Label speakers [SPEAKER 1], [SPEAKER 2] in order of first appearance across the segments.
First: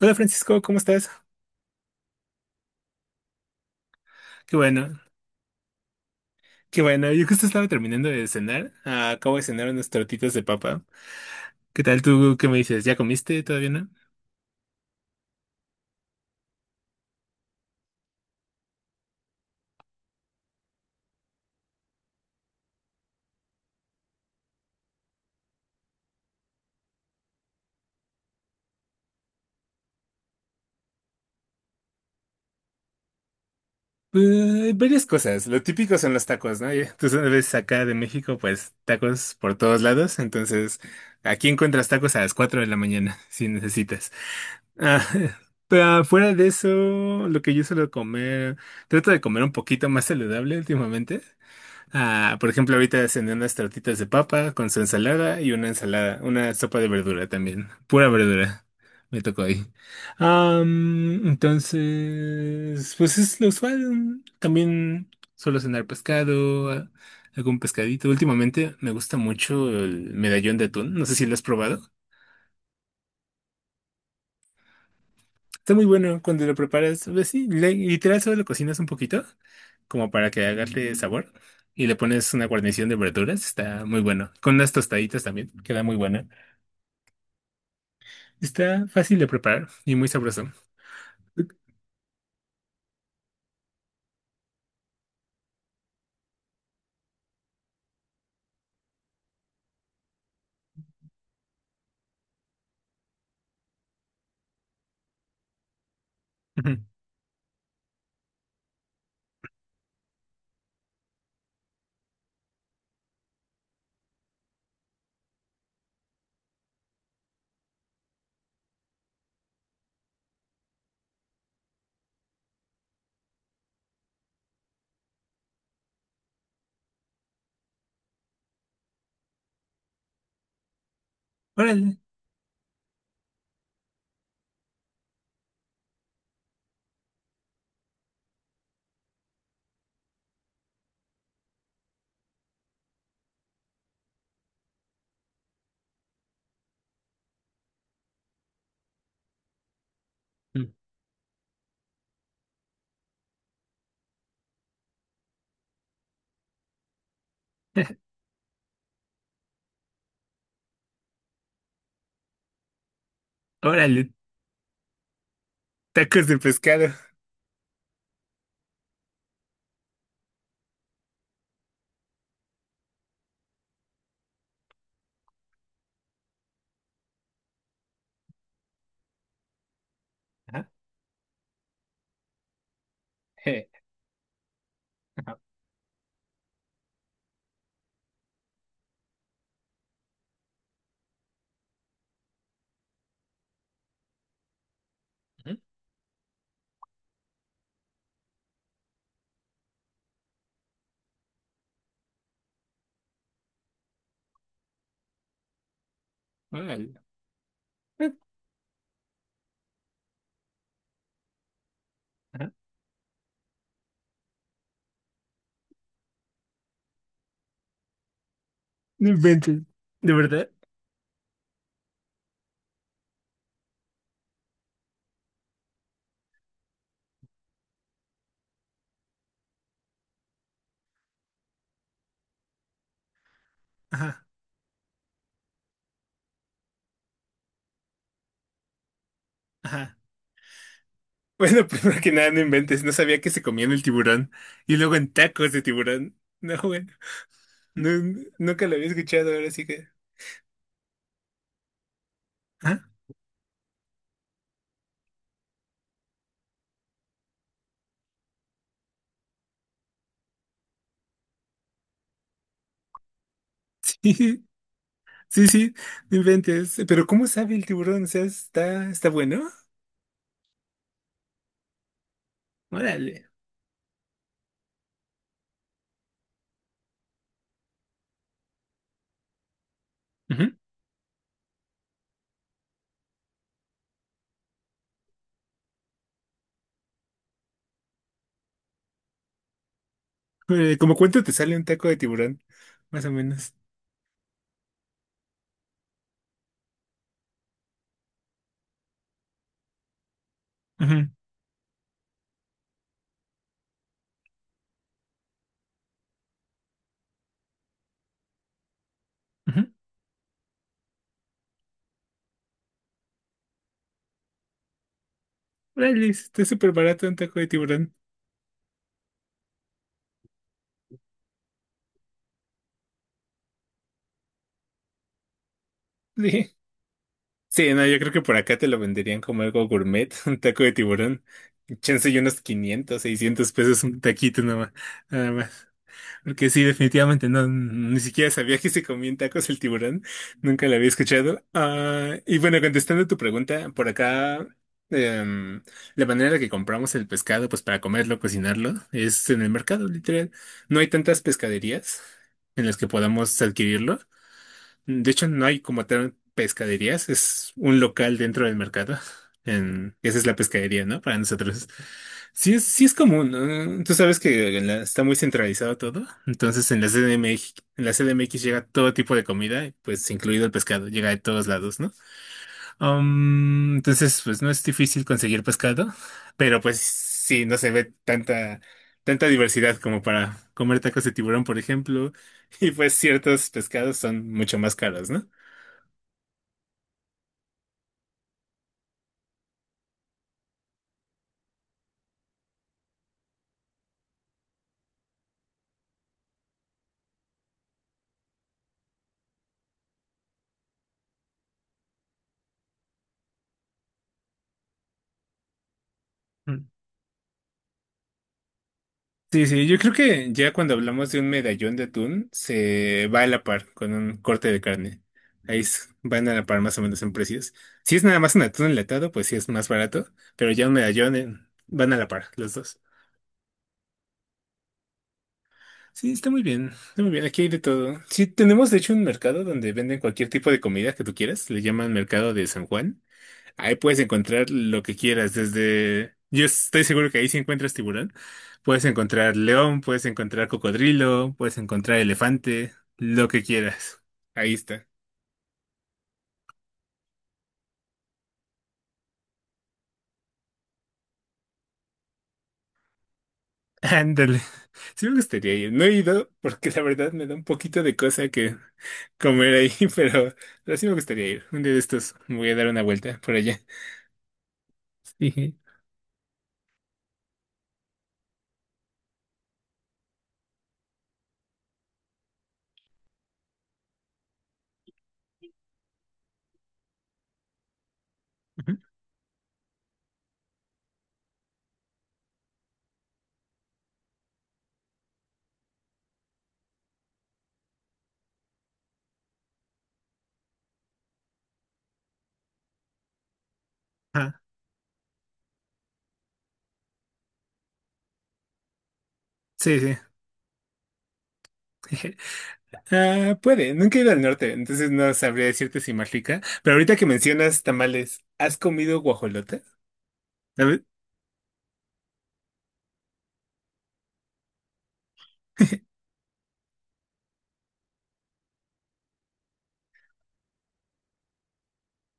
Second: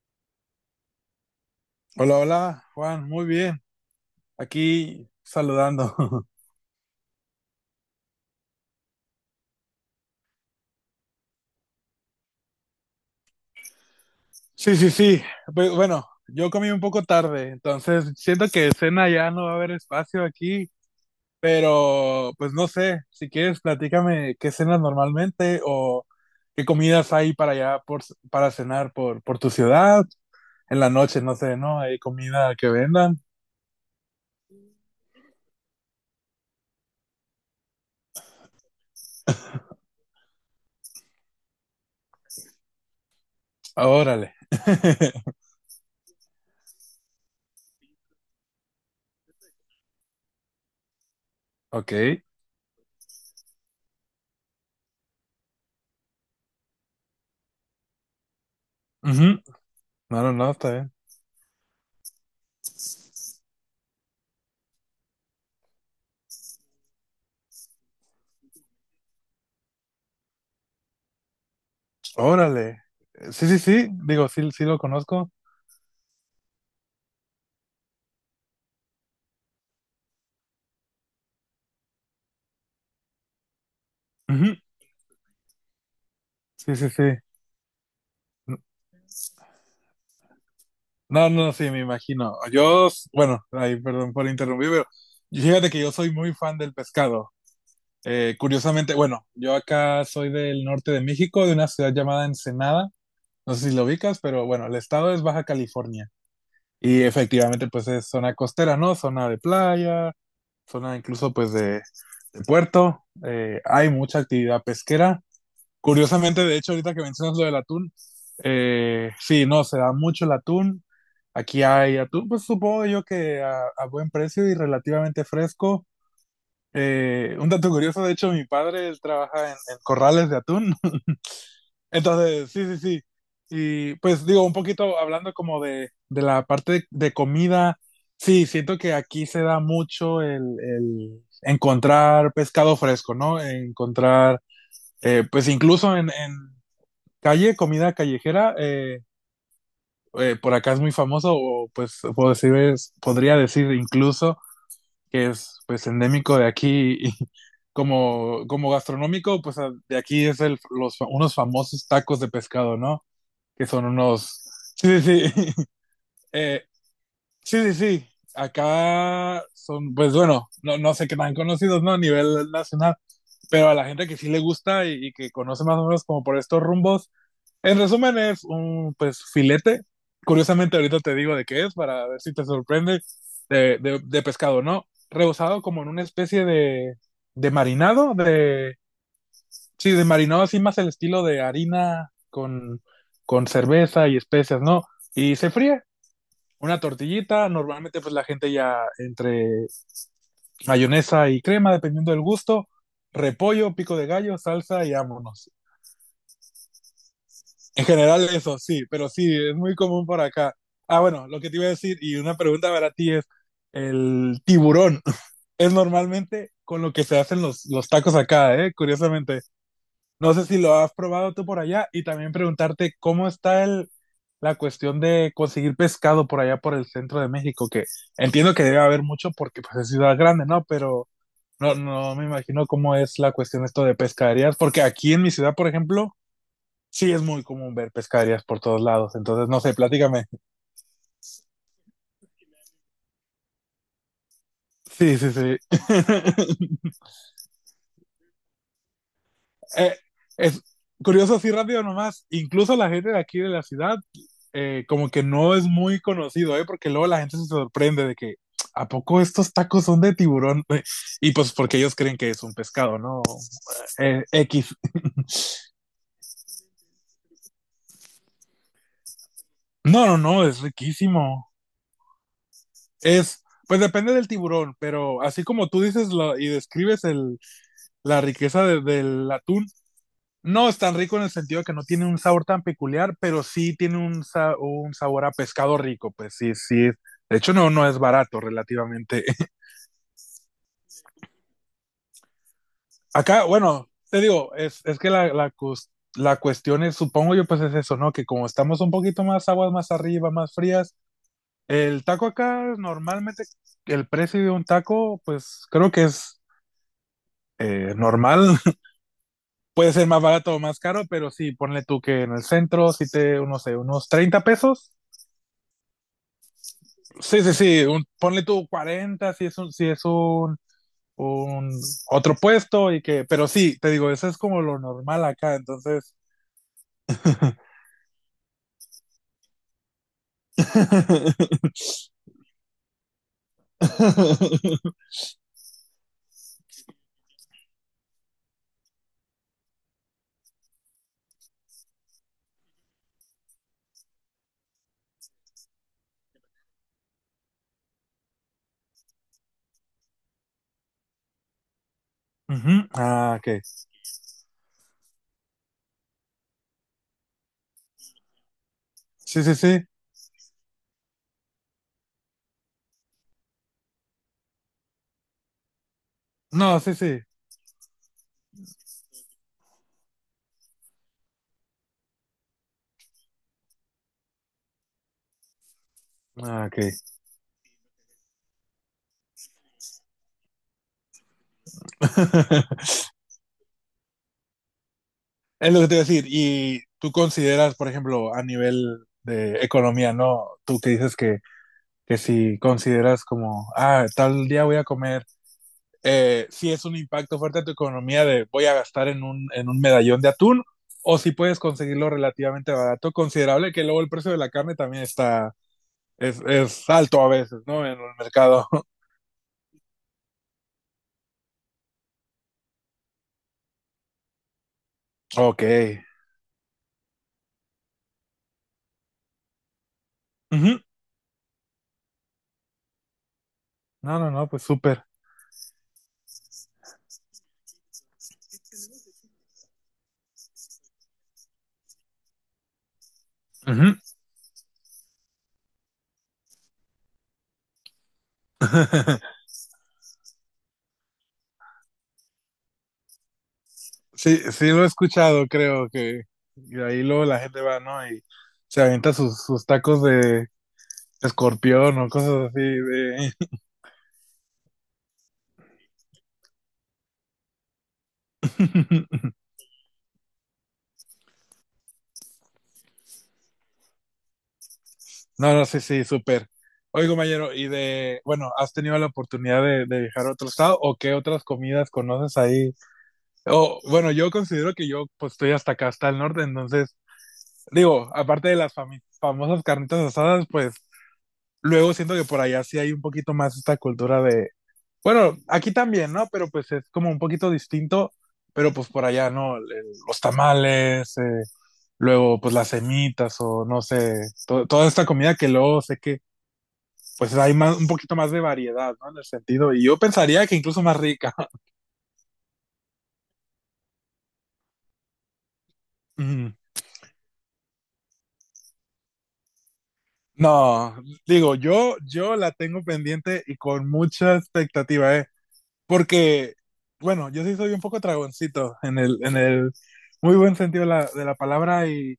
[SPEAKER 1] Hola Francisco, ¿cómo estás?
[SPEAKER 2] Hola, hola, Juan, muy bien.
[SPEAKER 1] Qué bueno,
[SPEAKER 2] Aquí saludando.
[SPEAKER 1] qué bueno. Yo justo estaba terminando de cenar. Acabo de cenar unas tortitas de papa. ¿Qué tal tú? ¿Qué me dices? ¿Ya comiste? ¿Todavía no?
[SPEAKER 2] Sí, sí, sí. Pues, bueno, yo comí un poco tarde, entonces siento que cena ya no va a haber espacio aquí, pero pues no sé, si quieres platícame qué cenas normalmente o qué comidas hay para allá para cenar por tu ciudad. En la noche, no sé, ¿no? ¿Hay comida que vendan?
[SPEAKER 1] Varias cosas, lo típico son los tacos, ¿no? Ya, tú sabes, acá de México, pues tacos por todos lados, entonces aquí encuentras tacos a las 4 de la mañana, si
[SPEAKER 2] Ah,
[SPEAKER 1] necesitas.
[SPEAKER 2] órale.
[SPEAKER 1] Ah, pero fuera de eso, lo que yo suelo comer, trato de comer un poquito más saludable últimamente.
[SPEAKER 2] Ok.
[SPEAKER 1] Por ejemplo, ahorita descendí unas tortitas de papa con su ensalada y una ensalada, una sopa de verdura también. Pura verdura. Me
[SPEAKER 2] Ujú.
[SPEAKER 1] tocó ahí.
[SPEAKER 2] No, no, no, está bien.
[SPEAKER 1] Entonces, pues es lo usual. También suelo cenar algún pescadito. Últimamente me gusta mucho el medallón de atún. No sé si lo has probado.
[SPEAKER 2] Órale. Sí, sí, sí, digo, sí, sí lo conozco.
[SPEAKER 1] Está muy bueno cuando lo preparas, pues sí, literal solo lo cocinas un poquito, como para que agarre sabor, y le pones una guarnición de verduras, está muy bueno. Con unas tostaditas también, queda muy buena.
[SPEAKER 2] Sí, sí, sí.
[SPEAKER 1] Está fácil de preparar y muy sabroso.
[SPEAKER 2] No, no, sí, me imagino. Bueno, ahí, perdón por interrumpir, pero fíjate que yo soy muy fan del pescado. Curiosamente, bueno, yo acá soy del norte de México, de una ciudad llamada Ensenada. No sé si lo ubicas, pero bueno, el estado es Baja California.
[SPEAKER 1] Ujú.
[SPEAKER 2] Y efectivamente, pues es zona costera, ¿no? Zona de playa, zona incluso pues de puerto. Hay mucha actividad pesquera. Curiosamente, de hecho, ahorita que mencionas lo del atún, sí, no, se da mucho el atún. Aquí hay atún, pues supongo yo que a buen precio y relativamente fresco. Un dato curioso, de hecho, mi padre, él trabaja en corrales de atún.
[SPEAKER 1] Órale.
[SPEAKER 2] Entonces, sí, sí, sí. Y pues digo, un poquito hablando como de la parte de comida, sí, siento que aquí se da mucho el encontrar pescado fresco, ¿no? Encontrar, pues incluso en calle, comida callejera, por
[SPEAKER 1] Ujú.
[SPEAKER 2] acá es muy famoso, o pues puedo decir, podría decir incluso que es pues endémico de aquí y como gastronómico, pues de aquí es unos famosos tacos de pescado, ¿no? Que son
[SPEAKER 1] Órale,
[SPEAKER 2] unos... Sí, sí, sí.
[SPEAKER 1] tacos de
[SPEAKER 2] Eh,
[SPEAKER 1] pescado.
[SPEAKER 2] sí, sí, sí. Acá son, pues bueno, no sé qué tan conocidos, ¿no? A nivel nacional, pero a la gente que sí le gusta y que conoce más o menos como por estos rumbos. En resumen, es un pues filete.
[SPEAKER 1] Ajá.
[SPEAKER 2] Curiosamente, ahorita te digo de qué es para ver si te sorprende
[SPEAKER 1] Je.
[SPEAKER 2] de pescado, ¿no? Rebozado como en una especie de marinado, de sí, de marinado así más el estilo de harina con cerveza y especias, ¿no? Y se
[SPEAKER 1] Ujú.
[SPEAKER 2] fríe. Una tortillita, normalmente pues la gente ya entre mayonesa y crema, dependiendo del gusto, repollo, pico de gallo, salsa y vámonos.
[SPEAKER 1] Órale.
[SPEAKER 2] En general eso, sí, pero sí, es muy común por acá. Ah, bueno, lo que te iba a decir y una
[SPEAKER 1] Ajá.
[SPEAKER 2] pregunta para ti es, el tiburón es normalmente con lo que se hacen los tacos acá, ¿eh?
[SPEAKER 1] No
[SPEAKER 2] Curiosamente.
[SPEAKER 1] inventes. ¿De
[SPEAKER 2] No sé
[SPEAKER 1] verdad?
[SPEAKER 2] si lo has probado tú por allá y también preguntarte cómo está la cuestión de conseguir pescado por allá por el centro de México, que entiendo que debe haber mucho porque pues, es ciudad grande, ¿no? Pero no me imagino cómo es la cuestión esto de
[SPEAKER 1] Ajá.
[SPEAKER 2] pescaderías, porque aquí en mi ciudad, por ejemplo, sí, es muy común ver pescaderías por todos lados, entonces no sé,
[SPEAKER 1] Ajá.
[SPEAKER 2] platícame.
[SPEAKER 1] Bueno, primero que nada, no inventes. No sabía que se comían el tiburón. Y luego en
[SPEAKER 2] Sí, sí,
[SPEAKER 1] tacos
[SPEAKER 2] sí.
[SPEAKER 1] de tiburón. No, güey. No, nunca lo había escuchado, ahora sí que.
[SPEAKER 2] Eh, es curioso, así rápido nomás, incluso
[SPEAKER 1] Ah,
[SPEAKER 2] la gente de aquí de la ciudad, como que no es muy conocido, ¿eh? Porque luego la gente se sorprende de que, ¿a poco estos tacos son de tiburón? Y pues porque ellos creen que es un pescado, ¿no?
[SPEAKER 1] sí,
[SPEAKER 2] X.
[SPEAKER 1] sí, sí, no inventes. Pero ¿cómo sabe el tiburón? O sea, está, está bueno.
[SPEAKER 2] No, no, no, es riquísimo.
[SPEAKER 1] Órale.
[SPEAKER 2] Es, pues depende del tiburón, pero así como tú dices y describes la riqueza del atún.
[SPEAKER 1] Ujú.
[SPEAKER 2] No es tan rico en el sentido de que no tiene un sabor tan peculiar, pero sí tiene un sabor a pescado rico, pues sí, sí. De hecho, no es barato relativamente.
[SPEAKER 1] ¿Cómo cuánto te sale un taco de tiburón? Más o
[SPEAKER 2] Acá,
[SPEAKER 1] menos.
[SPEAKER 2] bueno, te digo, es que la cuestión es, supongo yo, pues es eso, ¿no? Que como estamos un poquito más aguas más arriba, más frías,
[SPEAKER 1] Ujú,
[SPEAKER 2] el taco acá normalmente, el precio de un taco, pues creo que es normal.
[SPEAKER 1] ujú.
[SPEAKER 2] Puede ser más barato o más caro, pero sí, ponle tú que en el centro, no sé, unos 30 pesos.
[SPEAKER 1] Órale, está súper barato un taco
[SPEAKER 2] Sí,
[SPEAKER 1] de
[SPEAKER 2] sí, sí,
[SPEAKER 1] tiburón.
[SPEAKER 2] ponle tú 40, si es un otro puesto y que, pero sí, te digo, eso es como lo normal acá, entonces.
[SPEAKER 1] Sí. Sí, no, yo creo que por acá te lo venderían como algo gourmet, un taco de tiburón. Chance y unos 500 600 pesos un taquito nada más. Nada más. Porque sí, definitivamente no, ni siquiera sabía que se comían tacos el tiburón. Nunca la había escuchado. Ah, y bueno, contestando tu pregunta, por acá, em, la manera en la que compramos el pescado, pues para comerlo, cocinarlo, es en el mercado, literal. No hay tantas pescaderías en las
[SPEAKER 2] Ujú.
[SPEAKER 1] que
[SPEAKER 2] Ah,
[SPEAKER 1] podamos
[SPEAKER 2] ok.
[SPEAKER 1] adquirirlo. De hecho, no hay como tal pescaderías, es un local dentro del mercado.
[SPEAKER 2] Sí, sí, sí.
[SPEAKER 1] En, esa es la pescadería, ¿no? Para nosotros. Sí es común, ¿no? Tú sabes que está muy centralizado todo. Entonces en
[SPEAKER 2] No,
[SPEAKER 1] la
[SPEAKER 2] sí, sí.
[SPEAKER 1] CDMX, en la CDMX llega todo tipo de comida, pues incluido el pescado, llega de todos lados, ¿no? Entonces, pues no es difícil conseguir pescado, pero
[SPEAKER 2] Ah,
[SPEAKER 1] pues
[SPEAKER 2] ok.
[SPEAKER 1] sí, no se ve tanta diversidad como para comer tacos de tiburón, por ejemplo. Y pues ciertos pescados son mucho más caros, ¿no?
[SPEAKER 2] Es lo que te iba a decir. Y tú consideras, por ejemplo, a nivel de economía, ¿no? Tú que dices que si consideras como, tal día voy a comer si es un impacto fuerte a tu economía de voy a gastar en un medallón de atún, o si puedes conseguirlo relativamente barato, considerable, que luego el precio de la carne también está, es,
[SPEAKER 1] Mm.
[SPEAKER 2] es alto a veces, ¿no? En el mercado.
[SPEAKER 1] Sí, sí, yo creo que ya cuando hablamos de un medallón de atún, se va a la par con un corte de carne.
[SPEAKER 2] Ok.
[SPEAKER 1] Van a la par más o menos en precios. Si es nada más un atún enlatado, pues sí es más barato, pero ya un
[SPEAKER 2] Ujú.
[SPEAKER 1] medallón van a la par los dos.
[SPEAKER 2] No, no, no, pues súper.
[SPEAKER 1] Sí, está muy bien, aquí hay de todo. Sí, tenemos de hecho un mercado donde venden cualquier tipo de comida que tú quieras, le llaman Mercado de San Juan. Ahí
[SPEAKER 2] Ujú.
[SPEAKER 1] puedes encontrar lo que quieras, desde... Yo estoy seguro que ahí si encuentras tiburón, puedes encontrar león, puedes encontrar cocodrilo, puedes encontrar elefante, lo que quieras.
[SPEAKER 2] Sí,
[SPEAKER 1] Ahí
[SPEAKER 2] sí lo he
[SPEAKER 1] está.
[SPEAKER 2] escuchado, creo que y ahí luego la gente va, ¿no? Y se avienta sus tacos de escorpión o cosas así de...
[SPEAKER 1] Ándale. Sí me gustaría ir. No he ido porque la verdad me da un poquito de cosa que comer ahí, pero sí me gustaría ir. Un día de estos me voy a dar una vuelta por allá. Sí.
[SPEAKER 2] No, no, sí, sí, súper. Oye, compañero, y bueno, ¿has tenido la oportunidad de viajar a otro estado o qué otras comidas conoces ahí? O, bueno, yo considero que yo pues estoy hasta acá, hasta el norte, entonces, digo, aparte de las
[SPEAKER 1] Ujú.
[SPEAKER 2] famosas carnitas asadas, pues luego siento que por allá sí hay un poquito más esta cultura de, bueno, aquí también, ¿no? Pero pues es como un poquito distinto, pero pues por allá, ¿no? Los tamales, luego pues las semitas o no sé,
[SPEAKER 1] Ah,
[SPEAKER 2] toda esta comida que luego sé que pues hay más, un poquito más de variedad, ¿no? En el sentido,
[SPEAKER 1] sí,
[SPEAKER 2] y
[SPEAKER 1] sí.
[SPEAKER 2] yo pensaría que incluso más rica.
[SPEAKER 1] Ah, puede, nunca he ido al norte, entonces no sabría decirte si más rica.
[SPEAKER 2] Mm.
[SPEAKER 1] Pero ahorita que mencionas tamales, ¿has comido guajolota? ¿Sabes?
[SPEAKER 2] No, digo, yo la tengo pendiente y con mucha expectativa, ¿eh? Porque, bueno, yo sí soy un poco tragoncito en el muy buen sentido de la palabra y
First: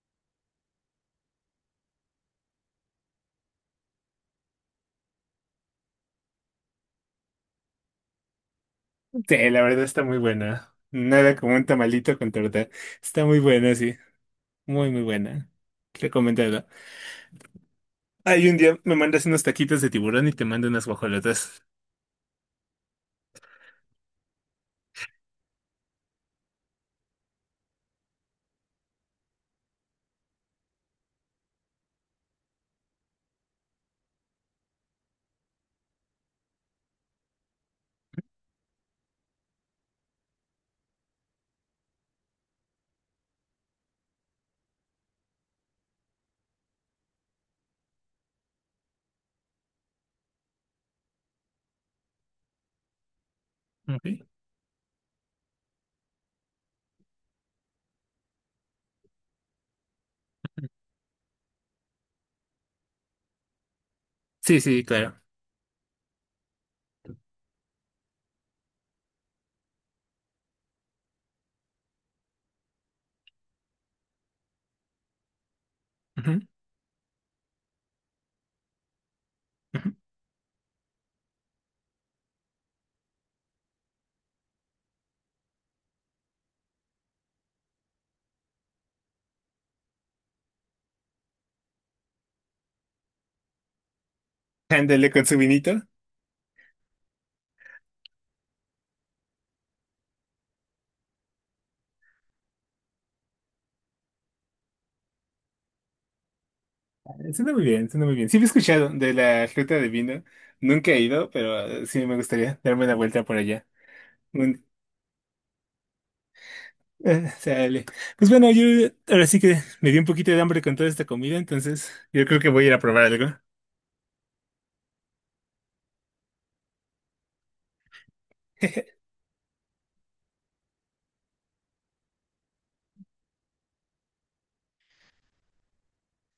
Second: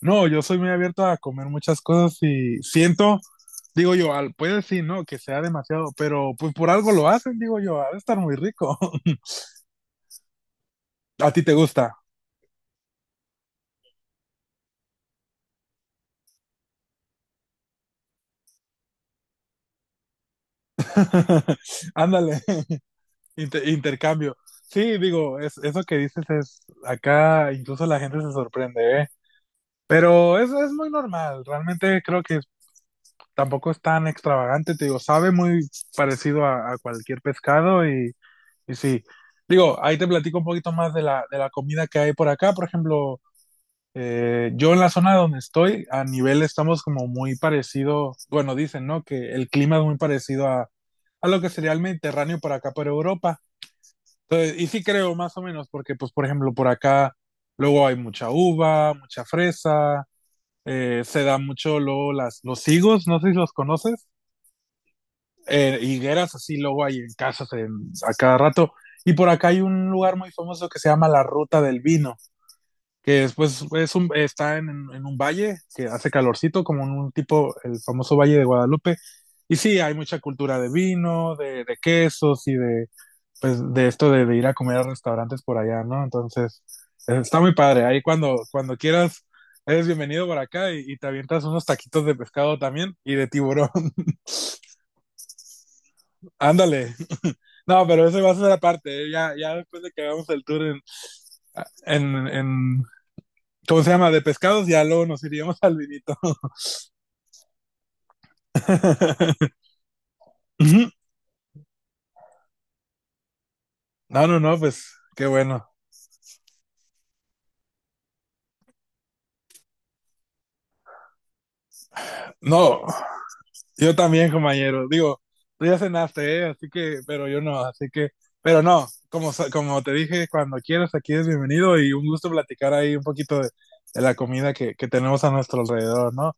[SPEAKER 2] no, yo soy muy abierto a comer muchas cosas y siento, digo yo, puede decir, no, que sea demasiado, pero pues por algo lo hacen, digo yo, ha de estar muy rico.
[SPEAKER 1] Sí, la verdad está muy buena.
[SPEAKER 2] A
[SPEAKER 1] Nada
[SPEAKER 2] ti te
[SPEAKER 1] como un
[SPEAKER 2] gusta.
[SPEAKER 1] tamalito con torta. Está muy buena, sí. Muy, muy buena. Recomendada. Ay, un día me mandas unos taquitos de tiburón y te mando unas guajolotas.
[SPEAKER 2] Ándale. Intercambio. Sí, digo, eso que dices es, acá incluso la gente se sorprende, ¿eh? Pero es muy normal, realmente creo que tampoco es tan extravagante, te digo, sabe muy parecido a, cualquier pescado y sí. Digo, ahí te platico un poquito más de la comida que hay por acá, por ejemplo, yo en la zona donde estoy, a nivel estamos como muy parecido, bueno, dicen, ¿no? Que el clima es muy parecido a lo que sería el Mediterráneo por acá, por Europa.
[SPEAKER 1] Ok.
[SPEAKER 2] Entonces, y sí creo más o menos, porque pues por ejemplo por acá luego hay mucha uva, mucha fresa, se da mucho luego los higos, no sé si los conoces,
[SPEAKER 1] Sí, sí, claro.
[SPEAKER 2] higueras así luego hay en casas a cada rato. Y por acá hay un lugar muy famoso que se llama la Ruta del Vino que después es está en un valle que hace
[SPEAKER 1] Ujú,
[SPEAKER 2] calorcito, como en un tipo, el famoso Valle de Guadalupe. Y sí,
[SPEAKER 1] ujú.
[SPEAKER 2] hay mucha cultura de vino, de quesos y de, pues, de esto de ir a comer a restaurantes por allá, ¿no? Entonces, está muy padre. Ahí cuando quieras, eres bienvenido por acá y te avientas unos taquitos de pescado también y de tiburón.
[SPEAKER 1] Ándale con su vinito.
[SPEAKER 2] Ándale. No, pero eso va a ser aparte. ¿Eh? Ya, ya después de que hagamos el tour en, en, ¿cómo se llama? De pescados, ya luego nos iríamos al vinito.
[SPEAKER 1] Suena muy bien, suena muy bien. Sí, me he escuchado de la ruta de vino. Nunca he ido, pero sí me gustaría darme una vuelta por allá.
[SPEAKER 2] No, no, no, pues qué bueno.
[SPEAKER 1] Sale. Pues bueno, yo ahora sí que me dio un poquito de hambre con toda esta comida, entonces yo creo que voy a ir a
[SPEAKER 2] No,
[SPEAKER 1] probar algo.
[SPEAKER 2] yo también, compañero. Digo, tú ya cenaste, ¿eh? Así que, pero yo no, así que, pero no, como, como te dije, cuando quieras, aquí es bienvenido y un gusto platicar ahí un poquito de la comida que tenemos a nuestro alrededor, ¿no?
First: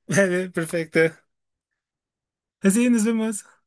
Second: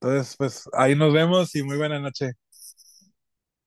[SPEAKER 2] Entonces,
[SPEAKER 1] Vale,
[SPEAKER 2] pues ahí
[SPEAKER 1] perfecto.
[SPEAKER 2] nos vemos y muy buena noche.
[SPEAKER 1] Así nos vemos.